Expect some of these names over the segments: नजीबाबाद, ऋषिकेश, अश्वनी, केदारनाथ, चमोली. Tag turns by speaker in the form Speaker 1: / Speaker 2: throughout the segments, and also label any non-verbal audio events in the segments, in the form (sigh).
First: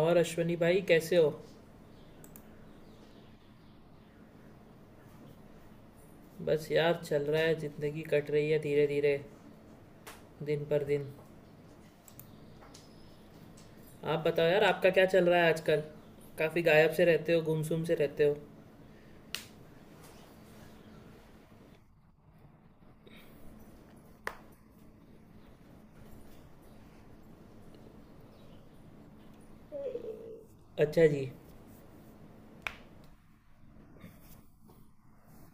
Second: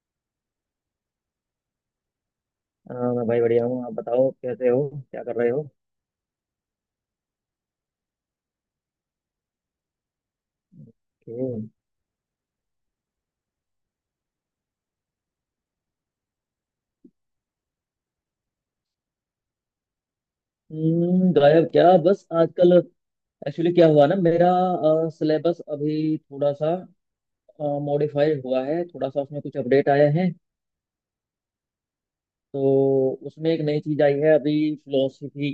Speaker 1: और अश्वनी भाई कैसे हो।
Speaker 2: हाँ मैं भाई बढ़िया हूँ। आप बताओ कैसे हो? क्या कर रहे हो?
Speaker 1: बस यार चल रहा है, ज़िंदगी कट रही है धीरे धीरे दिन पर दिन।
Speaker 2: हम्म,
Speaker 1: आप बताओ यार, आपका क्या चल रहा है आजकल? काफ़ी गायब से रहते हो, गुमसुम से रहते हो।
Speaker 2: हम्म। गायब क्या, बस आजकल एक्चुअली क्या हुआ ना, मेरा सिलेबस अभी थोड़ा सा मॉडिफाई हुआ है, थोड़ा सा उसमें कुछ अपडेट आए हैं।
Speaker 1: अच्छा जी।
Speaker 2: तो उसमें एक नई चीज आई है अभी, फिलोसफी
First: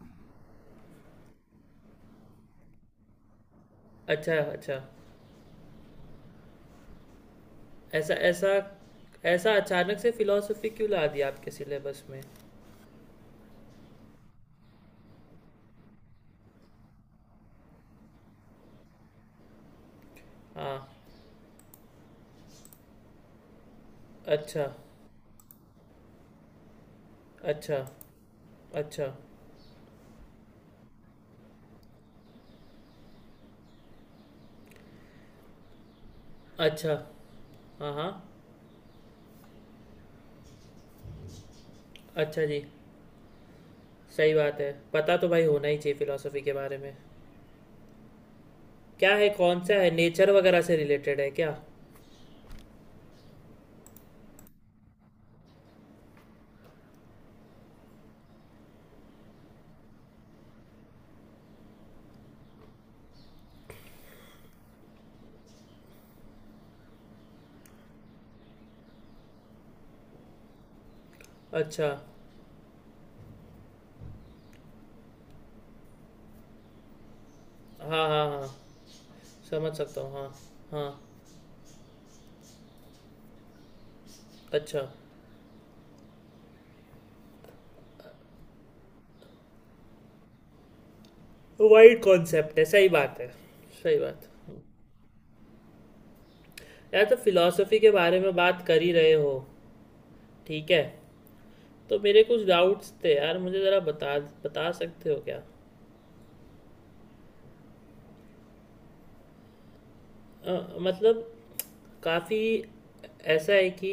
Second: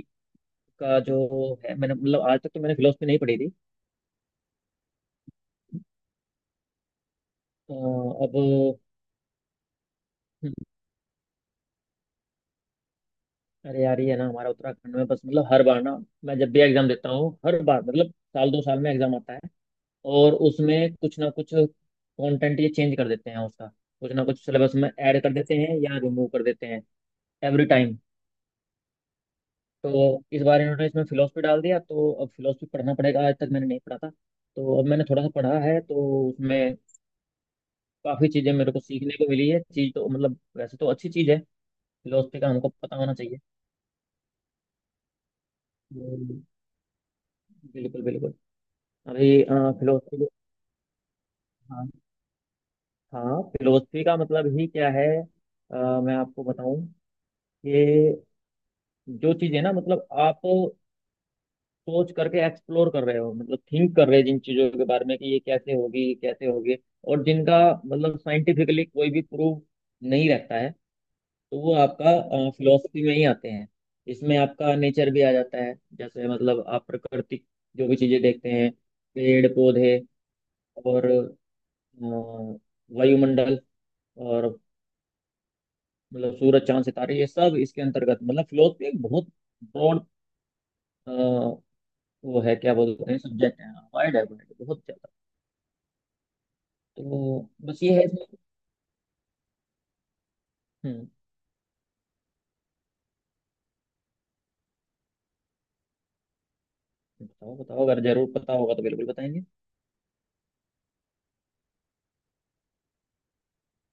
Speaker 2: का जो है, मैंने मतलब आज तक तो मैंने फिलोसफी नहीं पढ़ी थी।
Speaker 1: अच्छा अच्छा।
Speaker 2: अ,
Speaker 1: ऐसा
Speaker 2: अब
Speaker 1: ऐसा। ऐसा अचानक से
Speaker 2: हम्म,
Speaker 1: फिलॉसफी क्यों ला दिया आपके सिलेबस में?
Speaker 2: अरे यार, ये है ना, हमारा उत्तराखंड में बस, मतलब हर बार ना, मैं जब भी एग्जाम देता हूँ हर बार मतलब साल दो साल में एग्जाम आता है, और
Speaker 1: हाँ।
Speaker 2: उसमें कुछ ना कुछ कंटेंट ये चेंज कर देते हैं उसका, कुछ ना कुछ
Speaker 1: अच्छा।
Speaker 2: सिलेबस में ऐड कर देते हैं या रिमूव कर देते हैं एवरी
Speaker 1: अच्छा।
Speaker 2: टाइम।
Speaker 1: अच्छा।
Speaker 2: तो इस बार इन्होंने इसमें फिलोसफी डाल दिया, तो अब फिलोसफी पढ़ना पड़ेगा, आज तक मैंने नहीं पढ़ा था। तो अब मैंने थोड़ा सा पढ़ा है, तो उसमें
Speaker 1: अच्छा। हाँ हाँ।
Speaker 2: काफ़ी चीज़ें मेरे को सीखने को मिली है। चीज़ तो मतलब वैसे तो अच्छी चीज़ है, फिलोसफी
Speaker 1: अच्छा
Speaker 2: का
Speaker 1: जी।
Speaker 2: हमको पता होना चाहिए।
Speaker 1: सही बात है, पता तो भाई होना ही चाहिए फिलॉसफी
Speaker 2: हम्म,
Speaker 1: के बारे में।
Speaker 2: बिल्कुल बिल्कुल।
Speaker 1: क्या है?
Speaker 2: अभी
Speaker 1: कौन सा है,
Speaker 2: फिलोसफी,
Speaker 1: नेचर वगैरह से रिलेटेड है क्या?
Speaker 2: हाँ, हाँ फिलोसफी का मतलब ही क्या है? मैं आपको बताऊं कि जो चीजें ना, मतलब आप सोच करके एक्सप्लोर कर रहे हो, मतलब थिंक कर रहे हो जिन चीजों के बारे में कि ये कैसे होगी ये कैसे होगी, और जिनका मतलब साइंटिफिकली कोई भी प्रूफ नहीं रहता है, तो वो
Speaker 1: अच्छा।
Speaker 2: आपका फिलोसफी में ही आते हैं। इसमें आपका नेचर भी आ जाता है, जैसे मतलब आप प्राकृतिक जो भी
Speaker 1: हाँ
Speaker 2: चीजें
Speaker 1: हाँ हाँ।
Speaker 2: देखते हैं, पेड़
Speaker 1: समझ
Speaker 2: पौधे
Speaker 1: सकता हूँ, हाँ। हाँ।
Speaker 2: और अ, वायुमंडल और
Speaker 1: अच्छा।
Speaker 2: मतलब सूरज चांद सितारे ये सब इसके अंतर्गत, मतलब फिलोसफी एक बहुत ब्रॉड,
Speaker 1: वाइड
Speaker 2: वो है
Speaker 1: कॉन्सेप्ट है,
Speaker 2: क्या
Speaker 1: सही
Speaker 2: बोलते हैं,
Speaker 1: बात है।
Speaker 2: सब्जेक्ट है,
Speaker 1: सही
Speaker 2: वाइड है
Speaker 1: बात
Speaker 2: wide,
Speaker 1: है।
Speaker 2: बहुत ज्यादा।
Speaker 1: यार तो
Speaker 2: तो
Speaker 1: फिलॉसफी
Speaker 2: बस
Speaker 1: के
Speaker 2: ये है
Speaker 1: बारे में
Speaker 2: इसमें।
Speaker 1: बात कर ही रहे हो, ठीक है,
Speaker 2: हम्म।
Speaker 1: तो मेरे कुछ डाउट्स थे यार, मुझे ज़रा बता, बता सकते हो क्या?
Speaker 2: बताओ बताओ, अगर जरूर पता होगा तो बिल्कुल बताएंगे।
Speaker 1: मतलब काफ़ी ऐसा है कि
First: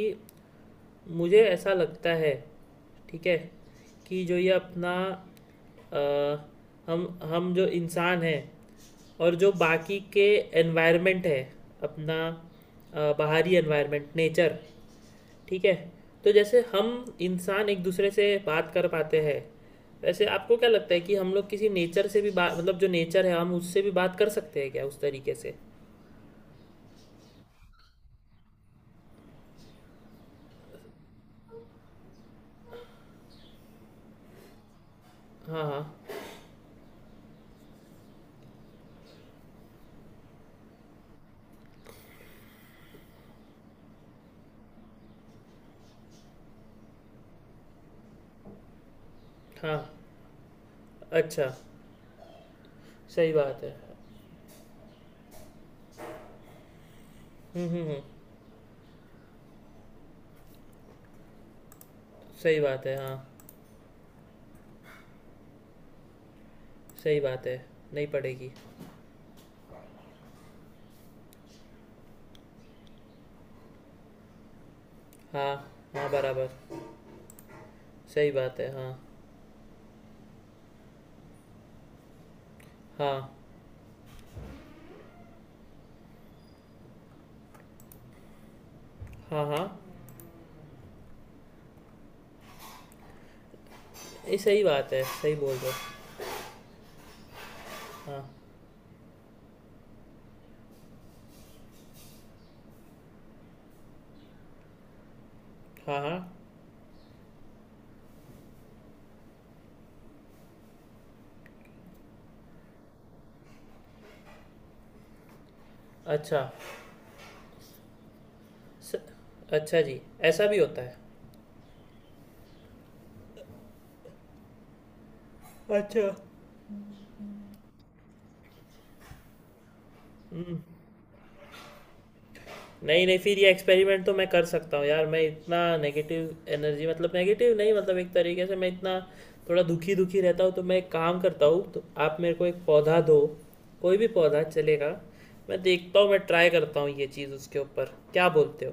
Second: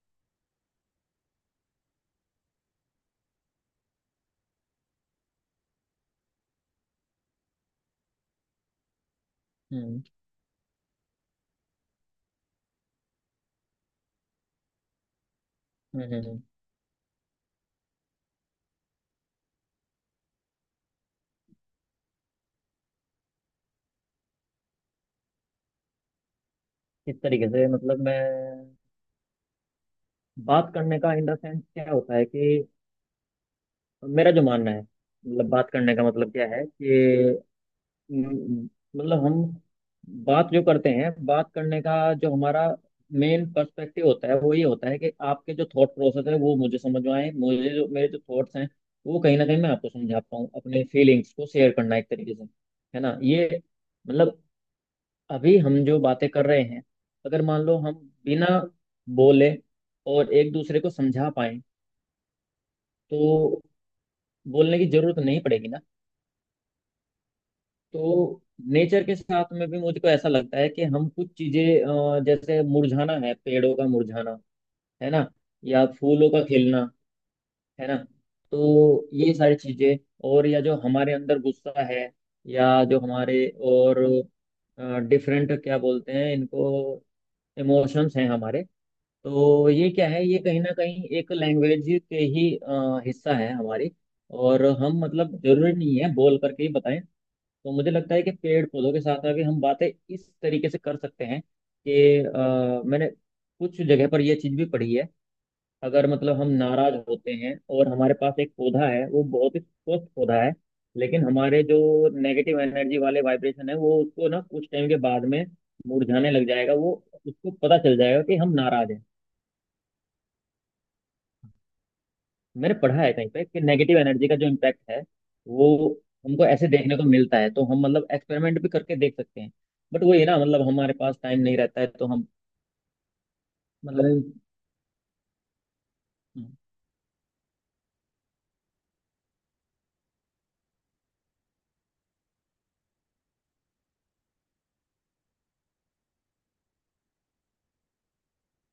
Speaker 1: मुझे ऐसा लगता है, ठीक है, कि जो ये अपना हम हम जो इंसान हैं और जो बाकी
Speaker 2: हम्म
Speaker 1: के एनवायरनमेंट है अपना, बाहरी एनवायरनमेंट नेचर, ठीक है।
Speaker 2: हम्म
Speaker 1: तो
Speaker 2: हम्म,
Speaker 1: जैसे हम इंसान एक दूसरे से बात कर पाते हैं, वैसे आपको क्या लगता है कि हम लोग किसी नेचर से भी बात, मतलब जो नेचर है हम उससे भी बात कर सकते हैं क्या उस तरीके से?
Speaker 2: इस तरीके से मतलब मैं, बात करने का इन द सेंस क्या होता है कि मेरा जो मानना है, मतलब
Speaker 1: हाँ
Speaker 2: बात करने का
Speaker 1: हाँ
Speaker 2: मतलब क्या है कि म- मतलब हम बात जो करते हैं, बात करने का जो हमारा मेन पर्सपेक्टिव होता है वो ये होता है कि आपके जो थॉट प्रोसेस है वो मुझे समझ में आए, मुझे जो, मेरे जो थॉट्स हैं वो कहीं ना कहीं मैं
Speaker 1: हाँ।
Speaker 2: आपको समझा पाऊँ, अपने फीलिंग्स
Speaker 1: अच्छा।
Speaker 2: को शेयर करना एक तरीके से, है ना
Speaker 1: सही
Speaker 2: ये।
Speaker 1: बात है।
Speaker 2: मतलब अभी हम जो बातें कर रहे हैं, अगर मान
Speaker 1: हम्म
Speaker 2: लो
Speaker 1: हम्म
Speaker 2: हम
Speaker 1: हम्म,
Speaker 2: बिना बोले और एक दूसरे को समझा पाए,
Speaker 1: सही बात है हाँ।
Speaker 2: तो बोलने की जरूरत नहीं पड़ेगी ना।
Speaker 1: सही बात है नहीं
Speaker 2: तो
Speaker 1: पड़ेगी।
Speaker 2: नेचर के साथ में भी मुझको ऐसा लगता है कि हम कुछ चीजें, जैसे मुरझाना है, पेड़ों का मुरझाना, है ना,
Speaker 1: हाँ।
Speaker 2: या
Speaker 1: हाँ
Speaker 2: फूलों का
Speaker 1: बराबर।
Speaker 2: खिलना, है ना,
Speaker 1: सही बात है हाँ
Speaker 2: तो ये सारी चीजें, और या जो हमारे अंदर गुस्सा है, या जो
Speaker 1: हाँ
Speaker 2: हमारे, और डिफरेंट क्या बोलते हैं इनको, इमोशंस हैं हमारे,
Speaker 1: हाँ हाँ
Speaker 2: तो ये क्या है, ये कहीं ना कहीं एक लैंग्वेज के ही हिस्सा है हमारी।
Speaker 1: ये सही
Speaker 2: और
Speaker 1: बात
Speaker 2: हम,
Speaker 1: है, सही
Speaker 2: मतलब
Speaker 1: बोल रहे
Speaker 2: जरूरी
Speaker 1: हो।
Speaker 2: नहीं है बोल करके ही बताएं, तो मुझे लगता है
Speaker 1: हाँ
Speaker 2: कि पेड़ पौधों के साथ आगे हम बातें इस तरीके से कर सकते हैं कि मैंने कुछ जगह पर यह चीज भी पढ़ी है,
Speaker 1: हाँ
Speaker 2: अगर
Speaker 1: हाँ।
Speaker 2: मतलब हम नाराज होते हैं और हमारे पास एक पौधा है, वो बहुत ही स्वस्थ पौधा है, लेकिन हमारे जो नेगेटिव एनर्जी वाले वाइब्रेशन है वो उसको ना कुछ टाइम के बाद में मुरझाने
Speaker 1: अच्छा।
Speaker 2: लग जाएगा वो, उसको पता चल जाएगा कि हम नाराज
Speaker 1: स,
Speaker 2: हैं।
Speaker 1: अच्छा जी। ऐसा भी होता है।
Speaker 2: मैंने पढ़ा है कहीं पे कि नेगेटिव एनर्जी का जो इम्पैक्ट है वो
Speaker 1: अच्छा।
Speaker 2: हमको ऐसे देखने को मिलता है, तो हम मतलब एक्सपेरिमेंट भी करके देख सकते हैं। बट वही ना, मतलब हमारे पास टाइम नहीं रहता है, तो हम
Speaker 1: नहीं नहीं, फिर ये एक्सपेरिमेंट तो मैं
Speaker 2: मतलब
Speaker 1: कर सकता हूँ यार। मैं इतना नेगेटिव
Speaker 2: अरे
Speaker 1: एनर्जी, मतलब नेगेटिव नहीं, मतलब एक तरीके से मैं इतना थोड़ा दुखी दुखी रहता हूँ, तो मैं एक काम करता हूँ, तो आप मेरे को एक पौधा दो, कोई भी पौधा चलेगा। मैं देखता हूँ, मैं ट्राई करता हूँ ये चीज़ उसके ऊपर, क्या बोलते हो?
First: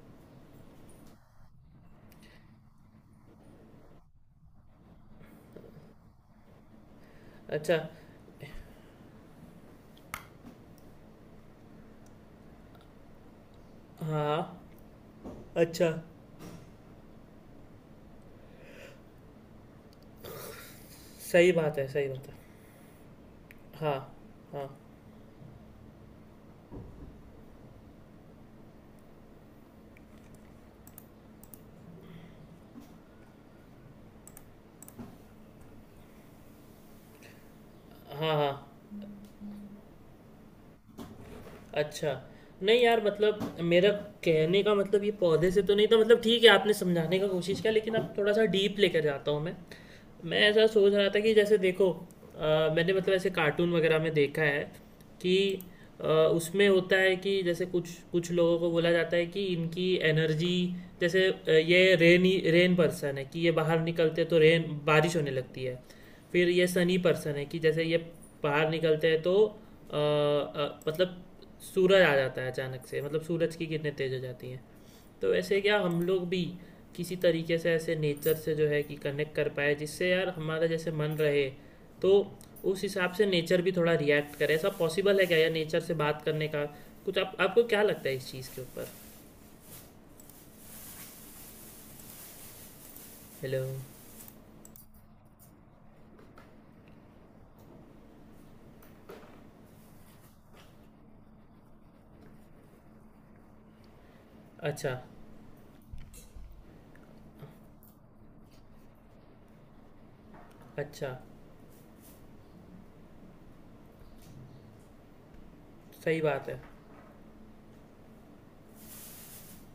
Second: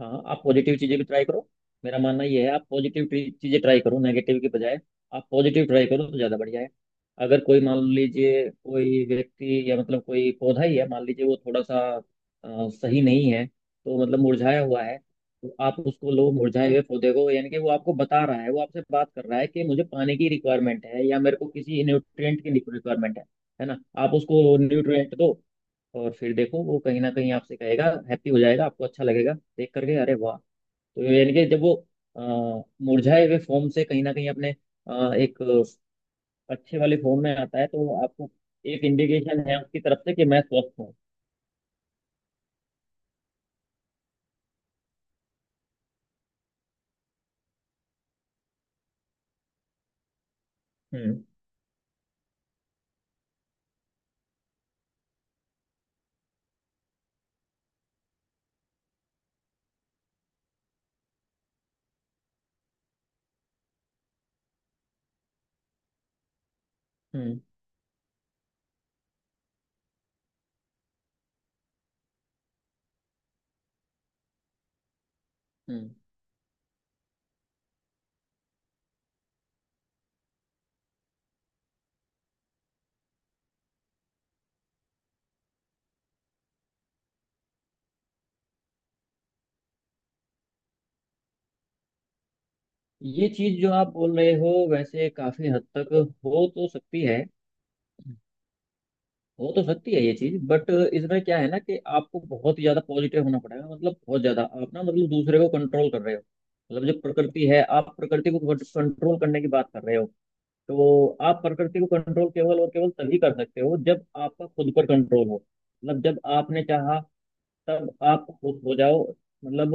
Speaker 2: हाँ, आप पॉजिटिव चीजें भी ट्राई करो, मेरा मानना ये है आप पॉजिटिव चीजें ट्राई करो, नेगेटिव के बजाय आप पॉजिटिव ट्राई करो तो ज्यादा बढ़िया है। अगर कोई
Speaker 1: अच्छा।
Speaker 2: मान लीजिए कोई व्यक्ति या मतलब कोई पौधा ही है मान लीजिए, वो थोड़ा सा सही नहीं है, तो मतलब
Speaker 1: हाँ।
Speaker 2: मुरझाया हुआ है, तो आप
Speaker 1: अच्छा।
Speaker 2: उसको लो मुरझाए हुए पौधे को, यानी कि वो आपको बता रहा है, वो आपसे बात कर रहा है कि मुझे पानी की रिक्वायरमेंट है या मेरे को
Speaker 1: सही बात
Speaker 2: किसी
Speaker 1: है, सही बात है।
Speaker 2: न्यूट्रिएंट की रिक्वायरमेंट है। है ना,
Speaker 1: हाँ
Speaker 2: आप उसको
Speaker 1: हाँ
Speaker 2: न्यूट्रिएंट दो, और फिर देखो वो कहीं ना कहीं आपसे कहेगा, हैप्पी हो जाएगा, आपको अच्छा लगेगा देख करके, अरे वाह। तो यानी कि जब वो मुरझाए हुए फॉर्म से कहीं ना कहीं अपने एक अच्छे वाले फॉर्म में आता है, तो आपको
Speaker 1: हाँ हाँ।
Speaker 2: एक इंडिकेशन है उसकी तरफ से कि मैं स्वस्थ हूँ।
Speaker 1: अच्छा। नहीं यार, मतलब मेरा कहने का मतलब ये पौधे से तो नहीं था, मतलब ठीक है आपने समझाने का कोशिश किया, लेकिन अब थोड़ा सा डीप लेकर जाता हूँ मैं। मैं ऐसा सोच रहा था
Speaker 2: हम्म
Speaker 1: कि जैसे देखो, मैंने मतलब ऐसे कार्टून वगैरह में देखा है, कि उसमें होता है कि जैसे कुछ कुछ लोगों को बोला जाता है कि इनकी एनर्जी, जैसे ये रेनी रेन पर्सन है कि ये बाहर निकलते हैं तो रेन बारिश होने लगती है। फिर ये सनी पर्सन
Speaker 2: हम्म
Speaker 1: है कि जैसे ये बाहर निकलते हैं तो मतलब सूरज आ जाता है अचानक से, मतलब सूरज की किरणें तेज हो जाती हैं। तो ऐसे क्या
Speaker 2: हम्म
Speaker 1: हम लोग भी किसी तरीके से ऐसे नेचर से जो है कि कनेक्ट कर पाए, जिससे यार हमारा जैसे मन रहे, तो उस हिसाब से नेचर भी थोड़ा रिएक्ट करे, ऐसा पॉसिबल है क्या यार नेचर से बात करने का? कुछ, आप आपको क्या लगता है इस चीज़ के ऊपर?
Speaker 2: ये चीज
Speaker 1: हेलो।
Speaker 2: जो आप बोल रहे हो वैसे काफी हद तक हो तो सकती है, हो तो सकती है ये चीज, बट इसमें क्या है ना कि आपको बहुत ही ज्यादा पॉजिटिव होना पड़ेगा, मतलब बहुत ज्यादा आप ना,
Speaker 1: अच्छा।
Speaker 2: मतलब दूसरे को कंट्रोल कर रहे हो, मतलब जो प्रकृति है, आप प्रकृति को कंट्रोल करने की बात कर रहे हो, तो
Speaker 1: अच्छा।
Speaker 2: आप प्रकृति को कंट्रोल केवल और केवल तभी कर सकते हो जब आपका खुद पर कंट्रोल हो। मतलब
Speaker 1: सही
Speaker 2: जब
Speaker 1: बात है।
Speaker 2: आपने चाहा तब आप खुश हो जाओ, मतलब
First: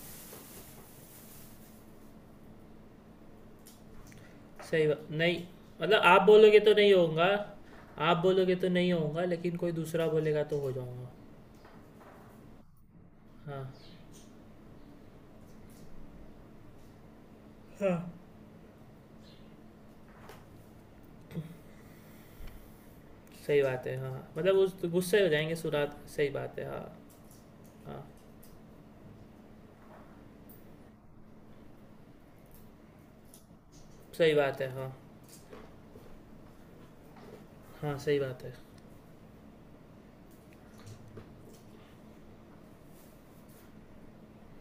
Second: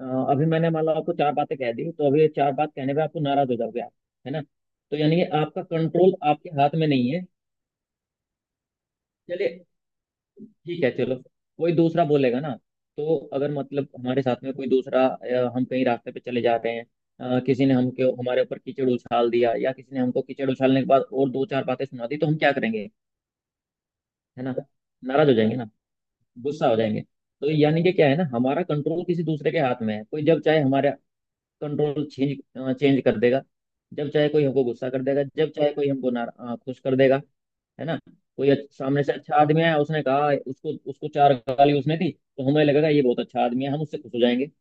Speaker 2: अ, अभी मैंने मान लो आपको चार बातें कह दी, तो अभी ये चार बात कहने पे आपको नाराज हो जाओगे आप, है ना,
Speaker 1: सही
Speaker 2: तो
Speaker 1: बात
Speaker 2: यानी कि
Speaker 1: नहीं?
Speaker 2: आपका
Speaker 1: मतलब
Speaker 2: कंट्रोल
Speaker 1: आप
Speaker 2: आपके
Speaker 1: बोलोगे
Speaker 2: हाथ
Speaker 1: तो
Speaker 2: में
Speaker 1: नहीं
Speaker 2: नहीं है।
Speaker 1: होऊंगा। आप बोलोगे तो नहीं होऊंगा,
Speaker 2: चलिए
Speaker 1: लेकिन कोई दूसरा बोलेगा तो हो
Speaker 2: ठीक है
Speaker 1: जाऊंगा।
Speaker 2: चलो, कोई दूसरा बोलेगा ना, तो अगर
Speaker 1: हाँ
Speaker 2: मतलब हमारे साथ में कोई दूसरा हम कहीं रास्ते पे चले जा रहे हैं, किसी ने
Speaker 1: हाँ
Speaker 2: हमके हमारे ऊपर कीचड़ उछाल दिया, या किसी ने हमको कीचड़ उछालने के बाद और दो चार बातें सुना दी, तो हम क्या करेंगे,
Speaker 1: सही बात है हाँ।
Speaker 2: है ना,
Speaker 1: मतलब उस गुस्से हो
Speaker 2: नाराज हो
Speaker 1: जाएंगे
Speaker 2: जाएंगे ना,
Speaker 1: सुरात, सही बात है
Speaker 2: गुस्सा हो
Speaker 1: हाँ।
Speaker 2: जाएंगे। तो यानी कि
Speaker 1: हाँ
Speaker 2: क्या है ना, हमारा कंट्रोल किसी दूसरे के हाथ में है, कोई जब चाहे हमारा कंट्रोल चेंज चेंज कर देगा, जब चाहे
Speaker 1: सही
Speaker 2: कोई
Speaker 1: बात
Speaker 2: हमको
Speaker 1: है
Speaker 2: गुस्सा
Speaker 1: हाँ।
Speaker 2: कर देगा, जब चाहे कोई हमको ना खुश कर देगा, है
Speaker 1: हाँ
Speaker 2: ना।
Speaker 1: सही बात
Speaker 2: कोई
Speaker 1: है।
Speaker 2: सामने से अच्छा आदमी आया, उसने कहा, उसको उसको चार गाली उसने दी, तो हमें लगेगा ये बहुत अच्छा आदमी है, हम उससे खुश हो जाएंगे,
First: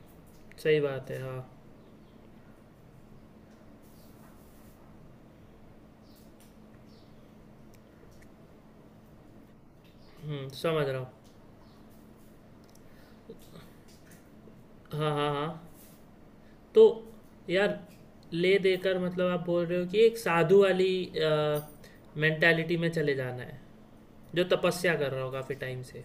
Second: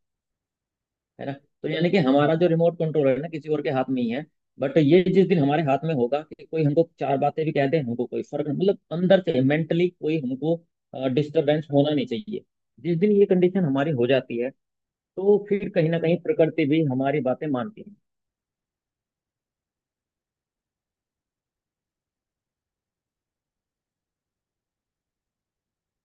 Speaker 1: सही बात है
Speaker 2: है ना।
Speaker 1: हाँ।
Speaker 2: तो यानी कि हमारा जो रिमोट कंट्रोल है ना, किसी और के हाथ में ही है। बट ये जिस दिन हमारे हाथ में होगा कि कोई हमको चार बातें भी कह दे, हमको कोई फर्क नहीं, मतलब अंदर से मेंटली कोई हमको
Speaker 1: समझ रहा हूँ।
Speaker 2: डिस्टरबेंस होना नहीं चाहिए, जिस दिन ये कंडीशन हमारी हो जाती है,
Speaker 1: हाँ हाँ
Speaker 2: तो
Speaker 1: हाँ।
Speaker 2: फिर कहीं ना कहीं प्रकृति भी
Speaker 1: तो
Speaker 2: हमारी बातें
Speaker 1: यार,
Speaker 2: मानती है।
Speaker 1: ले देकर मतलब आप बोल रहे हो कि एक साधु वाली मेंटालिटी में चले जाना है, जो तपस्या कर रहा हो काफ़ी टाइम से।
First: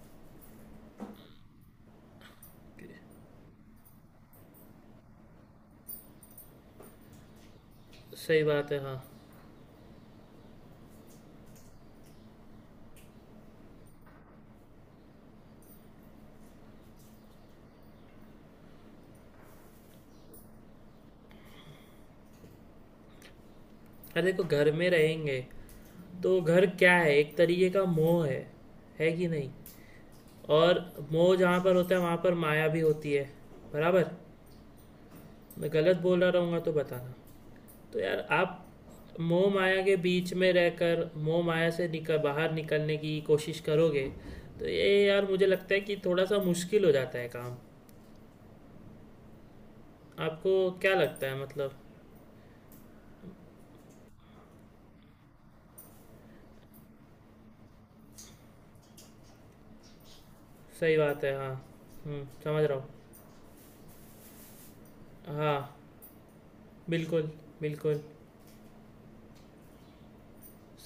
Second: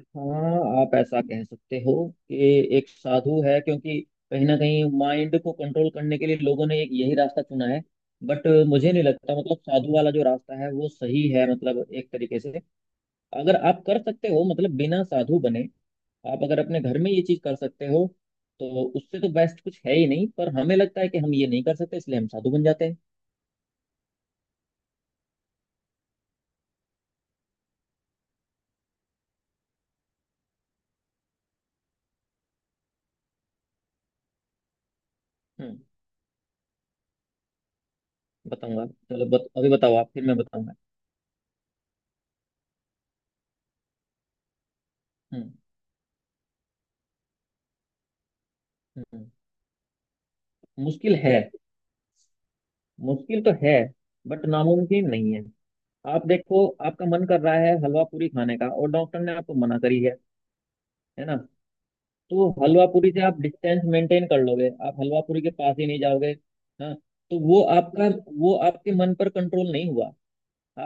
Speaker 2: हाँ आप ऐसा कह सकते हो कि एक साधु है, क्योंकि कहीं ना कहीं माइंड को कंट्रोल करने के लिए लोगों ने एक यही रास्ता चुना है,
Speaker 1: सही
Speaker 2: बट
Speaker 1: बात है
Speaker 2: मुझे
Speaker 1: हाँ।
Speaker 2: नहीं लगता, मतलब साधु वाला जो रास्ता है वो सही है, मतलब एक तरीके से अगर आप कर सकते हो, मतलब बिना साधु बने आप अगर अपने घर में ये चीज कर सकते हो, तो उससे तो बेस्ट कुछ है ही नहीं, पर हमें लगता है कि हम ये नहीं कर सकते इसलिए हम साधु बन जाते हैं।
Speaker 1: अरे देखो घर में रहेंगे तो घर क्या है, एक तरीके का मोह है कि नहीं? और मोह जहाँ पर होता है वहाँ पर माया भी होती है, बराबर। मैं
Speaker 2: हम्म।
Speaker 1: गलत बोल रहा रहूँगा तो बताना। तो यार आप,
Speaker 2: बताऊंगा, चलो
Speaker 1: मोह
Speaker 2: अभी
Speaker 1: माया
Speaker 2: बताओ
Speaker 1: के
Speaker 2: आप फिर
Speaker 1: बीच
Speaker 2: मैं
Speaker 1: में
Speaker 2: बताऊंगा।
Speaker 1: रहकर मोह माया से निकल बाहर निकलने की कोशिश करोगे, तो ये यार मुझे
Speaker 2: हम्म
Speaker 1: लगता है कि थोड़ा सा मुश्किल हो जाता है काम।
Speaker 2: हम्म हम्म,
Speaker 1: आपको क्या
Speaker 2: मुश्किल
Speaker 1: लगता
Speaker 2: है,
Speaker 1: है मतलब?
Speaker 2: मुश्किल तो है, बट नामुमकिन नहीं है। आप देखो, आपका मन कर रहा है हलवा पूरी खाने का और डॉक्टर ने आपको मना करी है
Speaker 1: सही बात
Speaker 2: है
Speaker 1: है
Speaker 2: ना,
Speaker 1: हाँ।
Speaker 2: तो
Speaker 1: समझ रहा
Speaker 2: हलवा पूरी से आप डिस्टेंस मेंटेन कर लोगे, आप हलवा
Speaker 1: हूँ।
Speaker 2: पूरी के
Speaker 1: हाँ
Speaker 2: पास ही नहीं जाओगे। हाँ,
Speaker 1: बिल्कुल
Speaker 2: तो वो
Speaker 1: बिल्कुल।
Speaker 2: आपका, वो आपके मन पर कंट्रोल नहीं हुआ।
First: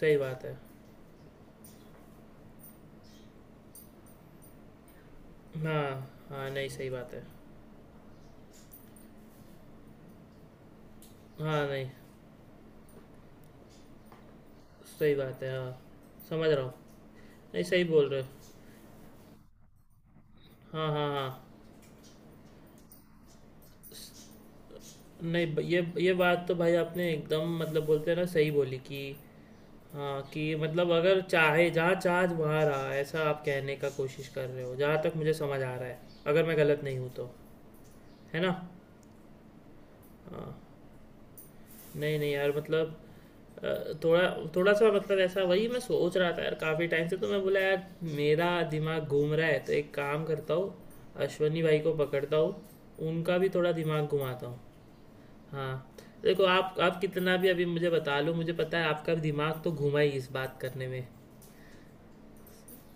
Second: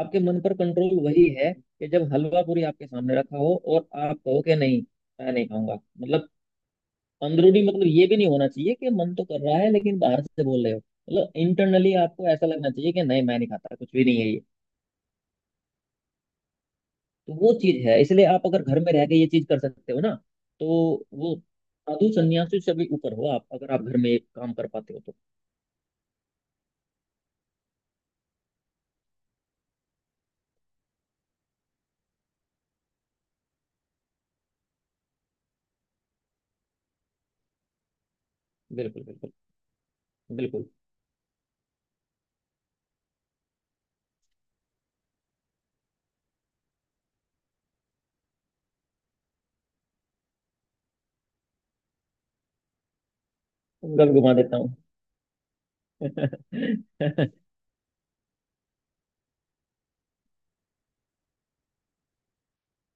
Speaker 1: सही
Speaker 2: आपके मन
Speaker 1: बात
Speaker 2: पर
Speaker 1: है
Speaker 2: कंट्रोल वही है कि जब हलवा पूरी आपके सामने रखा हो और आप कहो कि नहीं मैं नहीं खाऊंगा,
Speaker 1: हाँ।
Speaker 2: मतलब
Speaker 1: हाँ नहीं सही बात है
Speaker 2: अंदरूनी, मतलब ये भी नहीं होना चाहिए कि मन तो कर रहा है लेकिन बाहर से बोल रहे हो, मतलब
Speaker 1: हाँ। नहीं
Speaker 2: इंटरनली आपको ऐसा लगना चाहिए कि नहीं मैं नहीं खाता, कुछ भी नहीं है ये,
Speaker 1: सही बात है हाँ। समझ रहा हूँ।
Speaker 2: तो वो
Speaker 1: नहीं सही
Speaker 2: चीज है।
Speaker 1: बोल रहे
Speaker 2: इसलिए
Speaker 1: हो।
Speaker 2: आप अगर घर में रह के ये चीज कर सकते हो ना, तो
Speaker 1: हाँ हाँ हाँ।
Speaker 2: वो साधु संन्यासी से भी ऊपर हो आप, अगर आप घर में ये काम कर पाते हो तो।
Speaker 1: नहीं, ये बात तो भाई आपने एकदम मतलब बोलते हैं ना, सही बोली, कि हाँ, कि मतलब अगर चाहे जहाँ चाह वहाँ रहा, ऐसा आप कहने का कोशिश कर रहे हो जहाँ तक मुझे समझ आ रहा है, अगर मैं गलत नहीं हूँ तो, है ना?
Speaker 2: बिल्कुल बिल्कुल।
Speaker 1: हाँ।
Speaker 2: बिल्कुल।
Speaker 1: नहीं नहीं यार, मतलब थोड़ा थोड़ा सा मतलब ऐसा, वही मैं सोच रहा था यार काफ़ी टाइम से, तो मैं बोला यार मेरा दिमाग घूम रहा है, तो एक काम करता हूँ, अश्वनी भाई को पकड़ता हूँ, उनका भी थोड़ा दिमाग
Speaker 2: गल घुमा
Speaker 1: घुमाता
Speaker 2: देता
Speaker 1: हूँ।
Speaker 2: हूँ।
Speaker 1: हाँ। देखो
Speaker 2: (laughs)
Speaker 1: आप कितना भी अभी मुझे बता लो, मुझे पता है आपका दिमाग तो घुमा ही इस बात करने में।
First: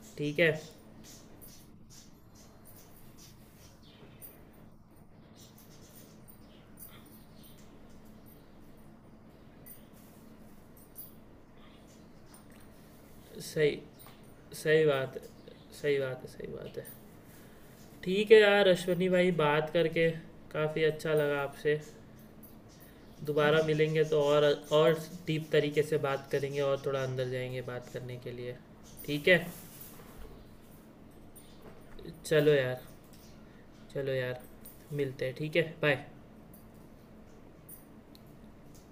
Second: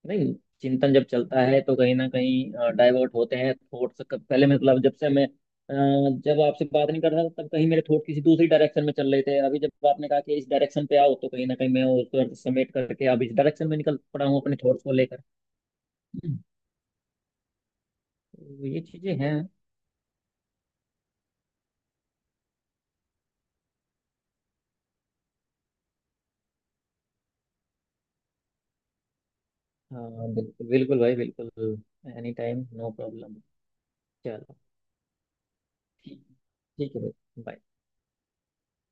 Speaker 2: नहीं,
Speaker 1: ठीक है।
Speaker 2: चिंतन जब चलता है तो कहीं ना कहीं डाइवर्ट होते हैं थॉट्स पहले, मतलब जब से मैं जब आपसे बात नहीं कर रहा था तब कहीं मेरे थॉट किसी दूसरी डायरेक्शन में चल रहे थे, अभी जब आपने कहा कि इस डायरेक्शन पे आओ, तो कहीं ना कहीं मैं उसको समेट करके अब इस डायरेक्शन में
Speaker 1: सही।
Speaker 2: निकल पड़ा हूँ अपने थॉट्स
Speaker 1: सही
Speaker 2: को
Speaker 1: बात है।
Speaker 2: लेकर।
Speaker 1: सही बात है
Speaker 2: हम्म।
Speaker 1: सही बात है। ठीक है
Speaker 2: तो
Speaker 1: यार
Speaker 2: ये
Speaker 1: अश्वनी
Speaker 2: चीजें
Speaker 1: भाई,
Speaker 2: हैं।
Speaker 1: बात करके काफ़ी अच्छा लगा आपसे, दोबारा मिलेंगे तो और डीप तरीके से बात करेंगे, और थोड़ा अंदर जाएंगे बात करने के लिए, ठीक है।
Speaker 2: हाँ बिल्कुल बिल्कुल भाई बिल्कुल, एनी
Speaker 1: चलो
Speaker 2: टाइम,
Speaker 1: यार।
Speaker 2: No problem.
Speaker 1: चलो यार।
Speaker 2: चलो।
Speaker 1: मिलते हैं, ठीक है, बाय।
Speaker 2: ठीक, ठीक है भाई bye।